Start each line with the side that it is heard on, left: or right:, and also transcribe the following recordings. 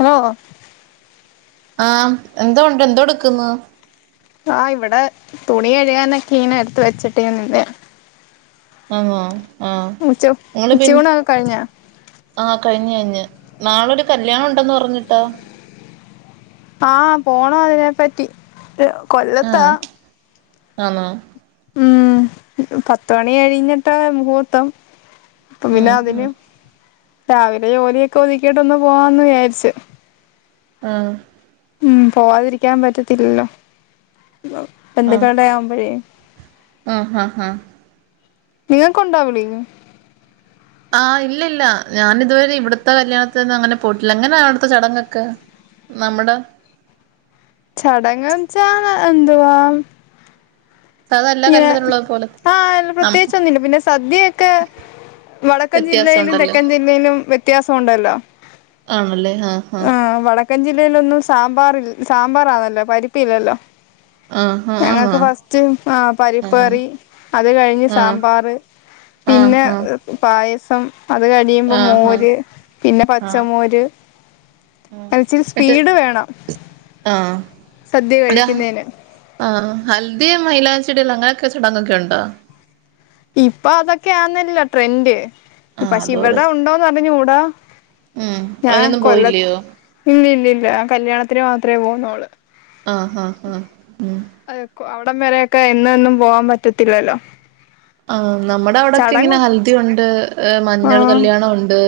left: ഹ [unintelligible]
right: ആഹ എന്തുണ്ട് എന്തോ എടുക്കുന്നു
left: ആഹ് ഇവിടെ തുണി കഴുകാ നൊക്കെ ഇന എടുത്ത് വെച്ചിട്ടേ നിന്നെ
right: ആങ്ങോ ആഹ
left: ഉച്ച
right: നിങ്ങ പിൻ
left: ഉച്ചയൂണൊക്കെ കഴിഞ്ഞാ
right: ആഹ കഴിഞ്ഞഞ് കഴിഞ്ഞ് നാളരു കല്യാണം ഉണ്ടെന്ന് പറഞ്ഞിട്ടോ
left: ആഹ പോണം അതിനെ പറ്റി കൊല്ലത്താ
right: ആണ
left: ഉം പത്ത മണി കഴിഞ്ഞിട്ട് മുഹൂർത്തം അപ്പ പിന്നെ
right: ഉം ഉം
left: അതിന് രാവിലെ ജോലിയൊക്കെ ഒതുക്കിട്ട ഒന്ന് പോവാന്ന് വിചാരിച്ചു
right: ആഹ
left: ഉം പോവാതിരിക്കാൻ പറ്റത്തില്ലല്ലോ
right: ആഹ്
left: എന്തൊക്കണ്ടയാവുമ്പഴേ
right: ആഹ് ഹാ ഹാ
left: നിങ്ങക്കുണ്ടാവവി വിളി
right: ആഹ ഇല്ല ഇല്ല ഞാാന ഇതുവരെ ഇവിടത്തെ കല്യാണത്തിൽന്നന്ന് അങ്ങനെ പോയിട്ടില്ല അങ്ങനെയാ അവിടുത്തെ ചടങ്ങൊക്കെ നമ്മുടെ
left: ചടങ്ങങ് ചാന എന്തുവാ
right: സാധാ എല്ലാ
left: ഇങ്ങനെ
right: കല്യാണത്തിനുള്ളത് പോലെ
left: ആഹ
right: നം
left: പ്രത്യേകിച്ചൊന്നുംില്ല പിന്നെ സദ്യൊക്കെ വടക്കൻ
right: വ്യത്യാസം
left: ജില്ലയിലും
right: ഉണ്ടല്ലോ
left: തെക്കൻ ജില്ലയിലും വ്യത്യാസം ഉണ്ടല്ലോ
right: ആണല്ലേ ആഹ
left: ആ വടക്കൻ ജില്ലയിലൊന്നും സാമ്പാർ സാമ്പാറാണല്ലോ പരിപ്പി ഇല്ലല്ലോ
right: ആഹ് ആഹ് ആന്നോ
left: ഞങ്ങൾക്ക് ഫസ്റ്റ് ആ
right: ആഹ്
left: പരിപ്പേറി അത് കഴിഞ്ഞ് സാമ്പാർ
right: ആഹ ആഹ
left: പായസം അത് കടിയുമ്പോ
right: ആഹ്
left: മോര് പിന്നെ
right: ആഹ്
left: പച്ചമോര് മനച്ചൽ
right: ന്നട്ട്
left: സ്പീഡ് വേണം
right: ആഹ്
left: സദ്യ കഴിക്കുന്നതിന്
right: ആ ഹൽദിയ മൈലാ ചെടില്ലാം അങ്ങനെയൊക്കെ ചടങ്ങ്ങൊക്കെ ഉണ്ടോ
left: ഇപ്പൊ അതൊക്കെയ ആന്നല്ല ട്രെൻഡ്
right: ആഹ്
left: പക്ഷെ
right: അതോരോ
left: ഇവിടെ ഉണ്ടോന്ന്റിഞ്ഞു കൂടാ
right: ഉം
left: ഞാൻ
right: അതിനൊന്നും
left: കൊല്ല
right: പോയില്ലയോ
left: ഇല്ലല്ലല്ല കല്യാണത്തിന് മാത്രമേ പോകന്നോള്
right: ആഹാ ഹാ
left: അത അവിടം വരൊക്കെ എന്നൊന്നും പോവാൻ പറ്റത്തില്ലല്ലോ
right: ആ നമ്മുടെ അവിടെൊക്കെ ഇങ്ങനെ
left: ചടങ്ങ്
right: ഹൽദി ഉണ്ട് മഞ്ഞൾ
left: ആഹ്
right: കല്യാണം ഉണ്ട്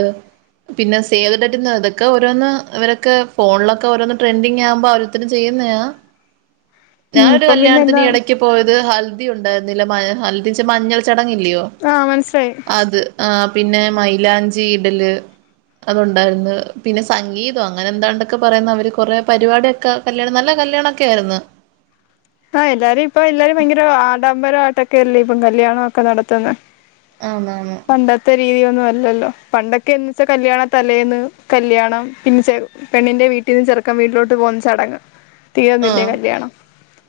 right: പിന്നെ സേവ്ട്ട് ഇതക്കെ ഓരോന്ന് ഇവൊക്കെ ഫോണിലൊക്കെഓോന്ന് ട്രെൻഡിങ് ആകുമ്പോൾ അവർ ചെയ ഞ
left: ഉം ഇപ്പം പിന്നെ എല്ലാം
right: ക ഇ പോയത് ഹൽദി ഉണ്ടായിരുന്നില്ല മ ഹൽദി ച്ചാ മഞ്ഞൾ ചടങ്ങില്ലയോ?
left: ആഹ് മനസ്സിലായി
right: അത് ആഹ് പിന്നെ മൈലാഞ്ചി ഇടല് അതുണ്ടായിരുന്നു പിന്നെ സംഗീതോ അങ്ങനെ എന്താണ്ടൊക്കെ പറയുന്നത് അവർ കൊറെ പരിപാടിയൊക്കെ കല്യാണം നല്ല കല്യാണൊക്കെ ആയിരുന്നു
left: ആഹ് എല്ലാരും ഇപ്പ എല്ലാരും ഭയങ്കര ആഡംബരമായിയിട്ടൊക്കെയല്ലേ ഇപ്പം കല്ല്യാണമൊക്കെ നടത്തുന്നെ
right: ആന്നാന്നു
left: ത്തെ രീതിയൊന്നും അല്ലല്ലോ പണ്ടൊക്കെ എന്ന് വെച്ചാ കല്യാണ തലേന്ന് കല്യാണം പിന്നെ ചെറ് പെണ്ണിന്റെ വീട്ടീന്ന് ചെറുക്കൻ വീട്ടിലോട്ട് പോകന്ന ചടങ്ങ് തീർന്നില്ലേ
right: ആഹ്
left: കല്യാണം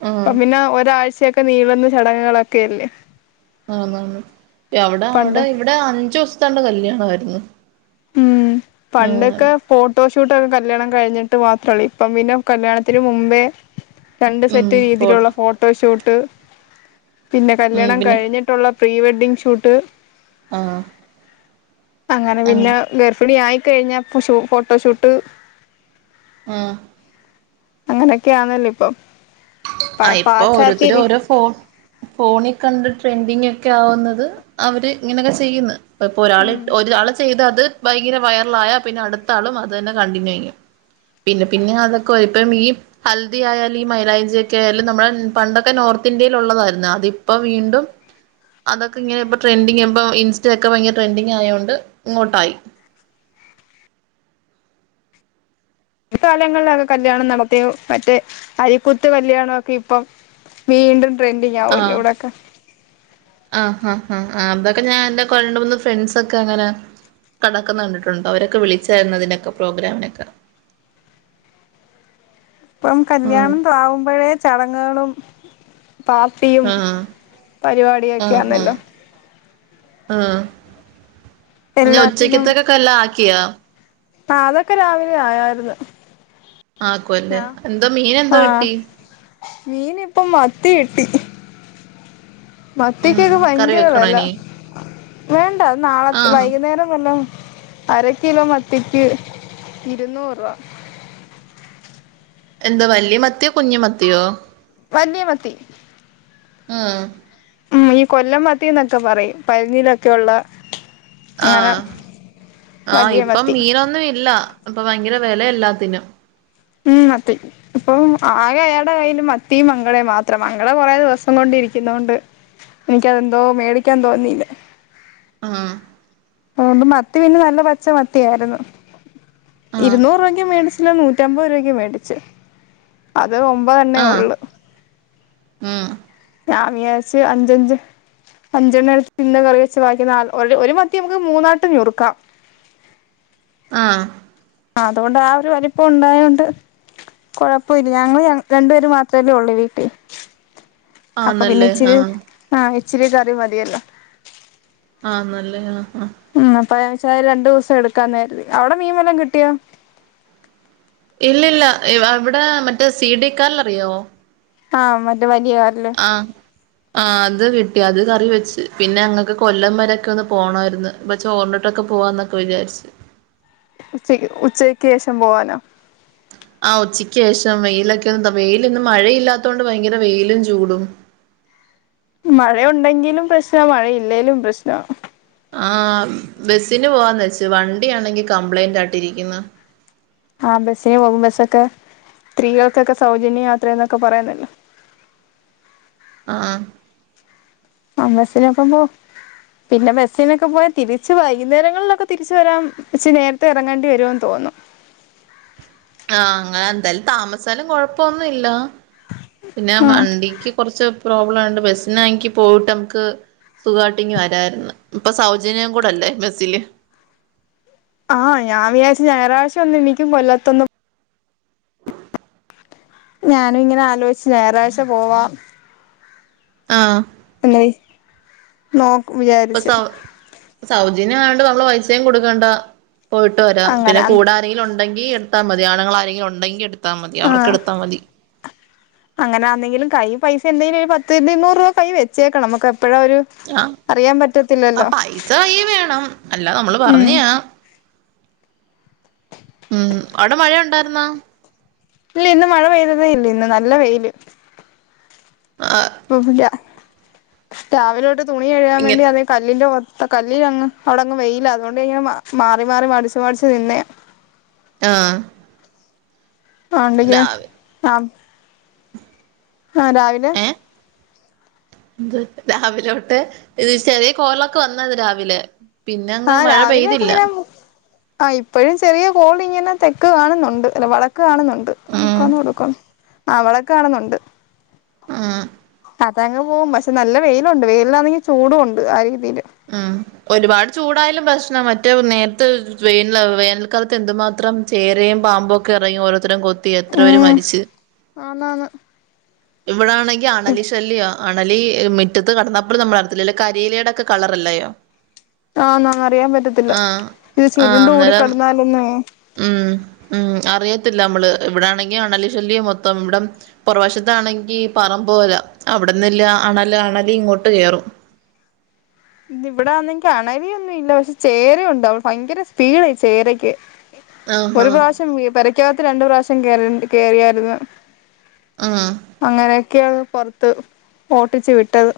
right: ആഹ്
left: ഇപ്പൊ പിന്നെ ഒരാഴ്ചയൊക്കെ നീള്ന്ന ചടങ്ങുകളൊക്കെയല്ലേ
right: ആന്നാന്നു അവിടെ അവിടെ
left: പണ്ട്
right: ഇവിടെ അഞ്ചു ദിവസത്താണ്ട് കല്യാണായിരുന്നു
left: ഉം പണ്ടൊക്കെ ഫോട്ടോഷൂട്ടൊക്കെ കല്യാണം കഴിഞ്ഞിട്ട് മാത്രല്ലേ ഇപ്പം പിന്നെ കല്യാണത്തിന് മുമ്പേ രണ്ട്
right: ഉം
left: സെറ്റ് രീതിയിലുള്ള
right: പോട്ടെ
left: ഫോട്ടോഷൂട്ട് പിന്നെ
right: ഉം
left: കല്യാണം
right: പിന്നെ
left: കഴിഞ്ഞിട്ട് ട്ടുള്ള പ്രീ വെഡ്ഡിംഗ് ഷൂട്ട്
right: ആഹ്
left: അങ്ങനെ
right: ആഹ്
left: പിന്നെ ഗർഫിണി ആയിക്കഴിഞ്ഞാ പുഷ് ഫോട്ടോഷൂട്ട്
right: ആഹ്
left: അങ്ങനെയൊക്കെ ആന്നല്ലേ ഇപ്പൊ
right: ആഹ് ഇപ്പൊ ഓരോരുത്തര് ഓരോ ഫോ ഫോണി കണ്ട് ട്രെൻഡിങ് ഒക്കെ ആവുന്നത് അവര് ഇങ്ങനെയൊക്കെ ചെയ്യുന്ന് ഇപ്പോ ഒരാള്
left: ഉം
right: ഇട്ട് ഒരാള് ചെയ്ത് അത് ഭയങ്കര വൈറൽ ആയ പിന്നെ അടുത്ത ആളും അത് തന്നെ കണ്ടിന്യൂ ചെയ്യും പിന്നെ പിന്നെ അതൊക്കെ [unintelligible] ഇപ്പം ഈ ഹൽദി ആയാലും ഈ മൈലാഞ്ച് ക്കേയാലും നമ്മളെ ഉം പണ്ടൊക്കെ നോർത്ത് ഇന്ത്യയിൽ ഒള്ളതാരുന്നു അതിപ്പോ വീണ്ടും അതൊക്കെ ഇങ്ങനെപ്പൊ ട്രെൻഡിംഗ് ഇപ്പോ ഇൻസ്റ്റേയെക്കെ ഭയങ്കര ട്രെൻഡിങ്ങായോണ്ട് ഇങ്ങോട്ടായി
left: കാലങ്ങളിലൊക്കെ കല്യാണം നടത്തിയോ മറ്റേ അരിക്കുത്ത് കല്യാണോക്കെ ഇപ്പം വീണ്ടും ട്രെൻഡിങ് ആവുവല്ലേ
right: ആഹ്
left: ഇവിടെക്കെ
right: ആഹ് ആഹ് ആഹ് ആഹ് അതൊക്കെ ഞാൻ എൻ്റെ രണ്ട് മൂന്ന് ഫ്രണ്ട്സ് ഒക്കെ അങ്ങനെ കടക്കുന്ന കണ്ടിട്ടുണ്ട് അവരൊക്കെ വിളിച്ചാരുന്നതിനൊക്ക പ്രോഗ്രാമിനൊക്ക
left: ഇപ്പം
right: ഉം
left: കല്യാണം ത ആവുമ്പഴേ ചടങ്ങുകളും പാർട്ടിയും
right: ആഹ്
left: പരിപാടിയൊക്കെ
right: ആഹ് ആഹ്
left: ആന്നല്ലോ
right: ആഹ് പിന്നെ
left: എല്ലാത്തിനും
right: ഉച്ചക്കത്തേക്ക്‌ക്കെല്ലാ ആക്കിയാ
left: ആഹ് അതൊക്കെ രാവിലെ ആയാരുന്നു
right: ആക്കുവല്ലേ എന്തോ മീൻ എന്തോ‌ കിട്ടി?
left: മീൻ ഇപ്പം മത്തികിട്ടി.
right: ഉം
left: മത്തിക്കൊക്കെ
right: കറി
left: ഭയങ്കര
right: വെക്കണോ
left: വെല
right: ഇനി
left: വേണ്ട അത് നാളെത്
right: ആഹ്
left: വൈകുന്നേരം വല്ലോം അരക്കിലോ മത്തിക്ക് ഇരുന്നൂറ് രൂപ
right: എന്തോ വല്യ മത്തിയോ കുഞ്ഞ് മത്തിയോ?
left: വല്യ മത്തി
right: ആഹ്
left: ഉം ഈ കൊല്ലം മത്തി എന്നൊക്കെ പറയും പരിഞ്ഞിലൊക്കെ ഒള്ള
right: ആഹ് ആഹ്
left: വലിയ
right: ഇപ്പം
left: മത്തി
right: മീനൊന്നും ഇല്ല ഇപ്പൊ ഭയങ്കര വെലയാ എല്ലാത്തിനും
left: ഉം മത്തി ഇപ്പം ആകെ അയാടെ കൈയ്യില് മത്തിയും മങ്കടെം മാത്രം മങ്കട കൊറെ ദിവസം കൊണ്ടിരിക്കുന്നോണ്ട് എനിക്കതെന്തോ മേടിക്കാൻ തോന്നില്ലാ
right: ആഹ്
left: അതുകൊണ്ട് മത്തി പിന്നെ നല്ല പച്ച മത്തിയാരുന്നു
right: ആഹ്
left: ഇരുന്നൂറ് രൂപക്ക്‌ മേടിച് കിലോ നൂറ്റമ്പത് രൂപയ്ക്ക് മേടിച്ച് അത് ഒമ്പതണ്ണേ ഒള്ള്
right: ആഹ്
left: ഞാൻ വിചാരിച്ച് അഞ്ച് അഞ്ച് അഞ്ചെണ്ണം എടുത്ത് ഇന്ന് കറി വെച്ച് ബാക്കി നാല് ഒരു ഒരു മത്തി നമുക്ക്‌ മൂന്നായിട്ട് ഞുറുക്കാം
right: ആഹ്
left: ആഹ് അതുകൊണ്ട് ആ ഒരു വലിപ്പം ഉണ്ടായോണ്ട് കൊഴപ്പവില്ല ഞങ്ങള് ര രണ്ട് പേര് മാത്രവല്ലേ ഉള്ളൂ വീട്ടിൽ അപ്പ പിന്നെ
right: ആന്നല്ലേ
left: ഇച്ചിരി
right: ആഹ്
left: ആഹ് ഇച്ചിരി കറി മതിയല്ലോ
right: ആഹ് നല്ലയാ ആഹ് ആഹ്
left: ഉം അപ്പ വെച്ചാല് ഒരു രണ്ട് ദിവസം എടുക്കാന്ന് കരുതി അവിടെ മീൻ വല്ലോം കിട്ടിയോ
right: ഇല്ലില്ല ഇവ അവിടെ മറ്റേ സിഡിക്കാൽ അറിയാവൊ
left: ആഹ് മറ്റേ വലിയ കാല് അല്ലേ
right: ആഹ് ആഹ് അത് കിട്ടി അത് കറി വെച്ച് പിന്നെ ഞങ്ങക്ക് കൊല്ലം വരെയൊക്കെ ഒന്ന് പോണാരുന്ന് അപ്പോ ചോറ് ഉണ്ടിട്ടൊക്കെ പോവാന്നൊക്കെ വിചാരിച്ച്
left: ഉച്ചക്ക് ഉച്ചക്ക് ശേഷം പോവാനോ
right: ആഹ് ഉച്ചക്ക് ശേഷം വെയിലൊക്കെ ഒന്ന് ത വെയിലിന്ന് മഴയില്ലാത്ത കൊണ്ട് ഭയങ്കര വെയിലും ചൂടും
left: മഴ ഒണ്ടെങ്കിലും പ്രശ്നവാ മഴ ഇല്ലേലും പ്രശ്നവാ
right: ആഹ് ബസിന് പോവാന്ന് വെച്ച് വണ്ടി ആണെങ്കി കംപ്ലൈയിന്റ് ആയിട്ട് ഇരിക്കുന്ന്
left: ആഹ് ബസ്സിന് പോകും ബസ്സൊക്കെ സ്ത്രീകൾക്കൊക്കെ സൗജന്യ യാത്രേന്നൊക്കെ പറയുന്നല്ലോ
right: ആഹ്
left: ആഹ് ബസിനപ്പം പോ പിന്നെ ബസ്സിനൊക്കെ പോയാൽ തിരിച്ച് വൈകുന്നേരങ്ങളിലൊക്കെ തിരിച്ച് വരാൻ ഇച്ചിരി നേരത്തെ ഇറങ്ങേണ്ടി വരുവെന്ന് തോന്നുന്നു
right: ആഹ് അങ്ങനെ എന്തായാലും താമസിച്ചാലും കൊഴപ്പവൊന്നും ഇല്ല പിന്നെ
left: ആഹ്
right: വണ്ടിക്ക് കൊറച്ച് പ്രോബ്ലായോണ്ട് ബസിനാണെങ്കി പോയിട്ട് നമുക്ക് സുഖവായിട്ടിങ്ങ് വരാരുന്നു ഇപ്പ സൗജന്യം കൂടെ അല്ലേ ബസ്സില്
left: ആഹ് ഞാൻ വിചാരിച്ച് ഞായറാഴ്ച ഒന്ന് എനിക്കും കൊല്ലത്തൊന്ന് ഞാനും ഇങ്ങനെ ആലോചിച്ച് ഞായറാഴ്ച പോവാം
right: ആഹ്
left: ലെ നോക്കും വിചാരിച്ച്
right: സൗജന്യം ആയോണ്ട് നമ്മള് പൈസയും കൊടുക്കേണ്ട പോയിട്ട് വരാം പിന്നെ
left: അങ്ങനെ
right: കൂടാ രെങ്കിലും ഉണ്ടെങ്കി എടുത്താ മതി ആണ്ണുങ്ങൾ ആരെങ്കിലും ഉണ്ടെങ്കി എടുത്താ മതി അവർക്ക്
left: ആഹ്
right: എടുത്താൽ മതി
left: അങ്ങനാന്നെങ്കിലും കൈയിൽ പൈസ എന്തെങ്കിലും ഒരു പത്ത് ഇരുന്നൂറ് രൂപ കൈയിൽ വെച്ചേക്കണം നമുക്ക് എപ്പഴാ ഒരു
right: ആഹ്
left: അറിയാൻ
right: ആ
left: പറ്റത്തില്ലല്ലോ
right: പൈസ കൈയിൽ വേണം അല്ല നമ്മള്
left: ഉം
right: പറഞ്ഞയാ ഉം അവിടെ മഴയുണ്ടാരുന്നോ
left: ഇല്ല ഇന്ന് മഴ പെയ്തതേ ഇല്ല ഇന്ന് നല്ല വെയില്
right: ആഹ്
left: [unintelligible] രാവിലെ തൊട്ട് തുണി കഴുകാൻ
right: ഇങ്ങ
left: വേണ്ടി അത കല്ലിന്റെ ഒത്ത കല്ലിൽ അങ്ങ് അവിടങ്ങ് വെയിലാ അതുകൊണ്ട് ഞാൻ മാറി മാറി മടിച്ച് മടിച്ച് നിന്നയാ
right: ആഹ്
left: ആഹ് എന്തൊക്കെയാ
right: രാവി
left: ആ ആ രാവിലെ
right: ഏഹ് എന്ത് രാവിലെ തൊട്ടേ ഇത് ചെറിയ കോളൊക്കെ വന്നാരുന്നു രാവിലെ പിന്നെ അങ്ങ്
left: ആഹ്
right: മഴ
left: രാവിലെ ഒക്കെ
right: പെയ്തില്ല
left: ഇങ്ങനെ ആ ഇപ്പഴും ചെറിയ കോളിങ്ങനെ തെക്ക് കാണുന്നുണ്ട് അല്ല വടക്ക് കാണുന്നുണ്ട് ണ്ട്
right: ഉം
left: തെക്കാണോ വടക്കാണോ ആ വടക്ക് കാണുന്നുണ്ട്
right: ആഹ്
left: അതങ്ങ് പോകും പക്ഷെ നല്ല വെയിലുണ്ട് വെയിലിനാണെങ്കിൽ ചൂടും ഉണ്ട് ആ രീതിയില്
right: ഉം ഒരുപാട് ചൂടായാലും പ്രശ്നവാ മറ്റേ നേരത്തെ വേന വേനൽക്കാലത്ത് എന്തുമാത്രം ചേരയും പാമ്പും ഒക്കെ ഇറങ്ങി ഓരോരുത്തരെയും കൊത്തി എത്ര പേര്
left: ഉം
right: മരിച്ച്
left: ആന്നാന്ന്
right: ഇവിടാണെങ്കിൽ അണലി ശല്യവാ അണലി മുറ്റത്ത് കിടന്നാ പോലും നമ്മള് അറിയത്തില്ല അല്ല കരിയിലേടൊക്കെ കളറല്ലയോ
left: ആഹ് നൻ അറിയാൻ പറ്റത്തില്ല
right: ആഹ്
left: ഇത്
right: ആഹ്
left: ചുരുണ്ട കൂടി
right: അന്നേരം
left: കിടന്നാലൊന്ന
right: ഉം ഉം അറിയത്തില്ല നമ്മള് ഇവിടെ ആണെങ്കും അണലിശല്ലി മൊത്തം ഇവിടം പാറവശത്താണെങ്കി പറമ്ബ്പോല അവിടന്നില്ല ആണല ആണലിഇങ്ങോട്ട് കേയറും
left: ഇവിടെണിക്ക് അണലൊന്നും ഇല്ല പക്ഷെ ചേര ഉണ്ടഅവ ഭയങ്കര സ്പീഡായി ചേരക്ക്
right: ആഹാ
left: ഒരു പ്രാവശ്യം വി പരക്കാത്ത രണ്ടു പ്രാവശ്യം കേറി കേറിയായിരുന്നു
right: ആഹ്
left: അങ്ങനെയൊക്കെയാണ് പുറത്ത് ഓട്ടിച്ചു വിട്ടത്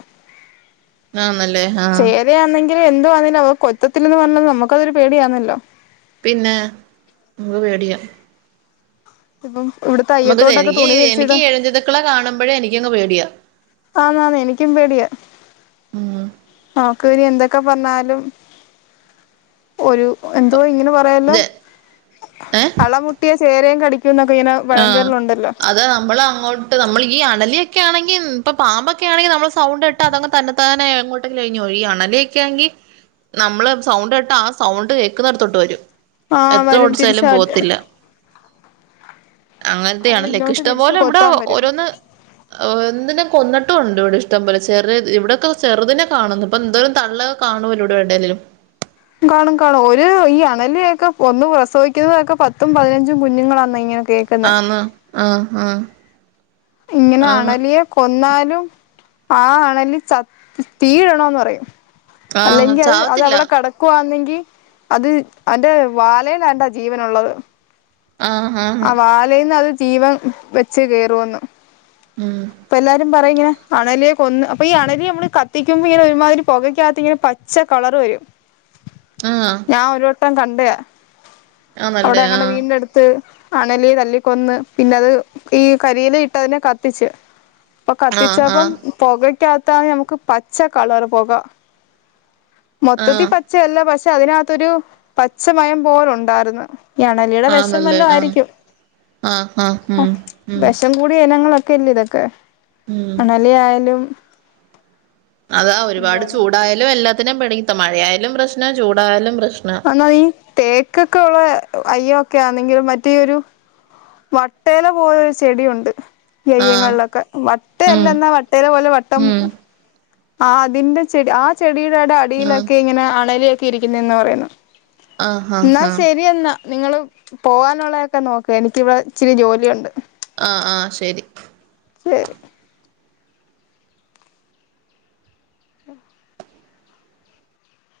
right: ആന്നല്ലേ ആഹ
left: ഇത ആണെങ്കിൽ എന്താണേും അവർ കൊതത്തില്ല പറഞ്ഞ നമുക്കഅൊരു പേടിയാണല്ലോ
right: പിന്നെ നമക്ക് പേടിയ
left: ഇപ്പ ഇവിടുത്ത
right: നമുമൊത്തത്തിഎനിക്ക് ഴഞ്ഞ്ഞിതുക്കള കാണുമ്പോഴേ എനിക്കങ് പേടിയാ
left: ആന്നെ ന്നെ എനിക്കും പേടിയാ
right: ഉം
left: നക്ക് ഇനി എന്തൊക്കെ പറഞ്ഞാലും ഒരു എന്തോ ഇങ്ങനെ പറയല്ലോ
right: ഇത് ഏഹ്
left: അളമുട്ടിയ ചേരയും കടിക്ക എന്നൊക്കെ ഇങ്ങനെ
right: ആഹ
left: പഴഞ്ചൊല്ലുണ്ടല്ലോ
right: അത നമ്മൾ അങ്ങോട്ട് നമ്മൾ ഈ അണലിയോക്കെ ആണെങ്കിൽ ഇപ്പൊ പാമ്പൊക്കെ ആണെങ്കിൽ നമ്മൾ സൗണ്ട് ഇട്ട് അങ് തന്നെ തന്നെോട്ട് ല്ലെനിയോ അണലൊക്കാെങ്കി നമ്മള് സൗണ്ട് കേട്ട് ആ സൗണ്ട് കേൾക്കുന്നിടത്തോട്ട് വരും
left: ആ
right: എത്ര
left: വരും തിരിച്ച്
right: ഓടിച്ചാലും പോത്തില്ല
left: അത്
right: അങ്ങനത്തെയണല്ലേക്ക
left: ഇങ്ങോട്ട്
right: ഇഷ്ടം
left: തിരിച്ച്
right: പോലെ ഇവിടെ
left: കൊത്താൻ വരും
right: ഓരോന്ന് എന്തിന കൊന്നിട്ടുംണ്ട് ഇവിടെ ഇഷ്ടം പോലെ ചെറു ഇവിടെയൊക്കെ ചെറുതിനെ കാണുന്നു ഇപ്പൊ എന്തായാരു തള്ള കാണൂലെടെ വണ്ടേലും
left: കാണും കാണും ഒരു ഈ അണലിയൊക്കെ ഒന്ന് പ്രസവിക്കുന്നതൊക്കെ പത്തും പതിനഞ്ചും കുഞ്ഞുങ്ങളാന്ന ഇങ്ങനെ കേൾക്കുന്നെ
right: ആന്നോ ആഹ ആഹ
left: ഇങ്ങനെ അണലിയെ കൊന്നാലും ആ അണലി ച തീഴട്ണോന്ന് പറയും
right: ആഹ്
left: അല്ലെങ്കിൽ അത്
right: ചാവത്തില്ല
left: അവട കടക്കും ക്കുവാന്നെങ്കി അത് അന്റെ വാലയില എന്റെ ജീവന ഉള്ളത്.
right: ആഹാ
left: ആ വാലയിൽന്ന് അത് ജീവൻ വെച്ച് കയറ വന്നു
right: ഉം
left: അപ്പ എല്ലാരും പറയും ഇങ്ങെ അണലിയെ കൊന്ന് അപ്പോ ഈ അണലി നമ്മള് കത്തിക്കുമ്പോ ഇങ്ങനെ ഒരുമാതിരി പുകയ്ക്കകത്ത് ഇങ്ങനെ പച്ച കളർ വരും.
right: ആഹ്
left: ഞാൻ ഒരു വട്ടം കണ്ട
right: ആന്നല്ലേ?
left: അവിടെ
right: ആ
left: അങ്ങടെ വീടിന്റെ അടുത്ത് അണലിയെ തല്ലി കൊന്ന് പിന്നെ അത് ഈ കരിയില ഇട്ടതിനെ കത്തിച്ച്. ഇപ്പ
right: നല്ല ആഹ്
left: കത്തിച്ചപ്പം
right: ആഹ്
left: പുകയ്ക്കകത്ത നമുക്ക് പച്ച കളറ് പുക
right: ആഹ്
left: മൊത്തത്തിൽ
right: ആഹ്
left: പ പച്ചല്ല പക്ഷെ അതിനകത്തൊരു പച്ചമയം പോലുണ്ടായിരുന്നു ഈ അണലിയുടെ
right: ആഹ്
left: വിഷ
right: നല്ല
left: വല്ല
right: ആഹ്
left: ആയിരിക്കും. [unintelligible]
right: ആഹ് ആഹ് ഉം ഉം
left: വിഷം കൂടിയ ഇനങ്ങളൊക്കെ ഇല്ല ഇതൊക്കെ
right: ഉം
left: അണലി ആയാലും
right: അതാ ഒരുപാട് ചൂടായാലും എല്ലാത്തിനും പെടിത്ത മഴയായാലും പ്രശ്നം ചൂടായാലും പ്രശ്ന
left: എന്നാ ഈ തേക്കൊക്കെ ഉള്ള അയ്യ ഒക്കെ ആണെങ്കിലും മറ്റേ ഒരു വട്ടേയില പോലരു ചെടിയുണ്ട്
right: ആഹ്
left: നെയ്യങ്ങളിലൊക്കെ വട്ടയല്ല
right: ഉം
left: എന്നാ വട്ടയിലെ പോലെ വട്ടം
right: ഉം
left: ആ അതിന്റെ ചെടി ആ ചെടിയുടെടെ
right: ആഹ്
left: അടിയിലൊക്കെ ഇങ്ങനെ അണലിയൊക്കെ ഇരിക്കുന്നന്ന് പറയുന്നു
right: ആഹ് ആഹ്
left: എന്നാ
right: ആഹ്
left: ശരിയെന്നാ നിങ്ങള്പോവാനുള്ളതൊക്കെ നോക്ക എനിക്കിവിടെ ഇച്ചിരി ജോലിയുണ്ട്
right: ആ ആ ശരി
left: ശരി [inaudible]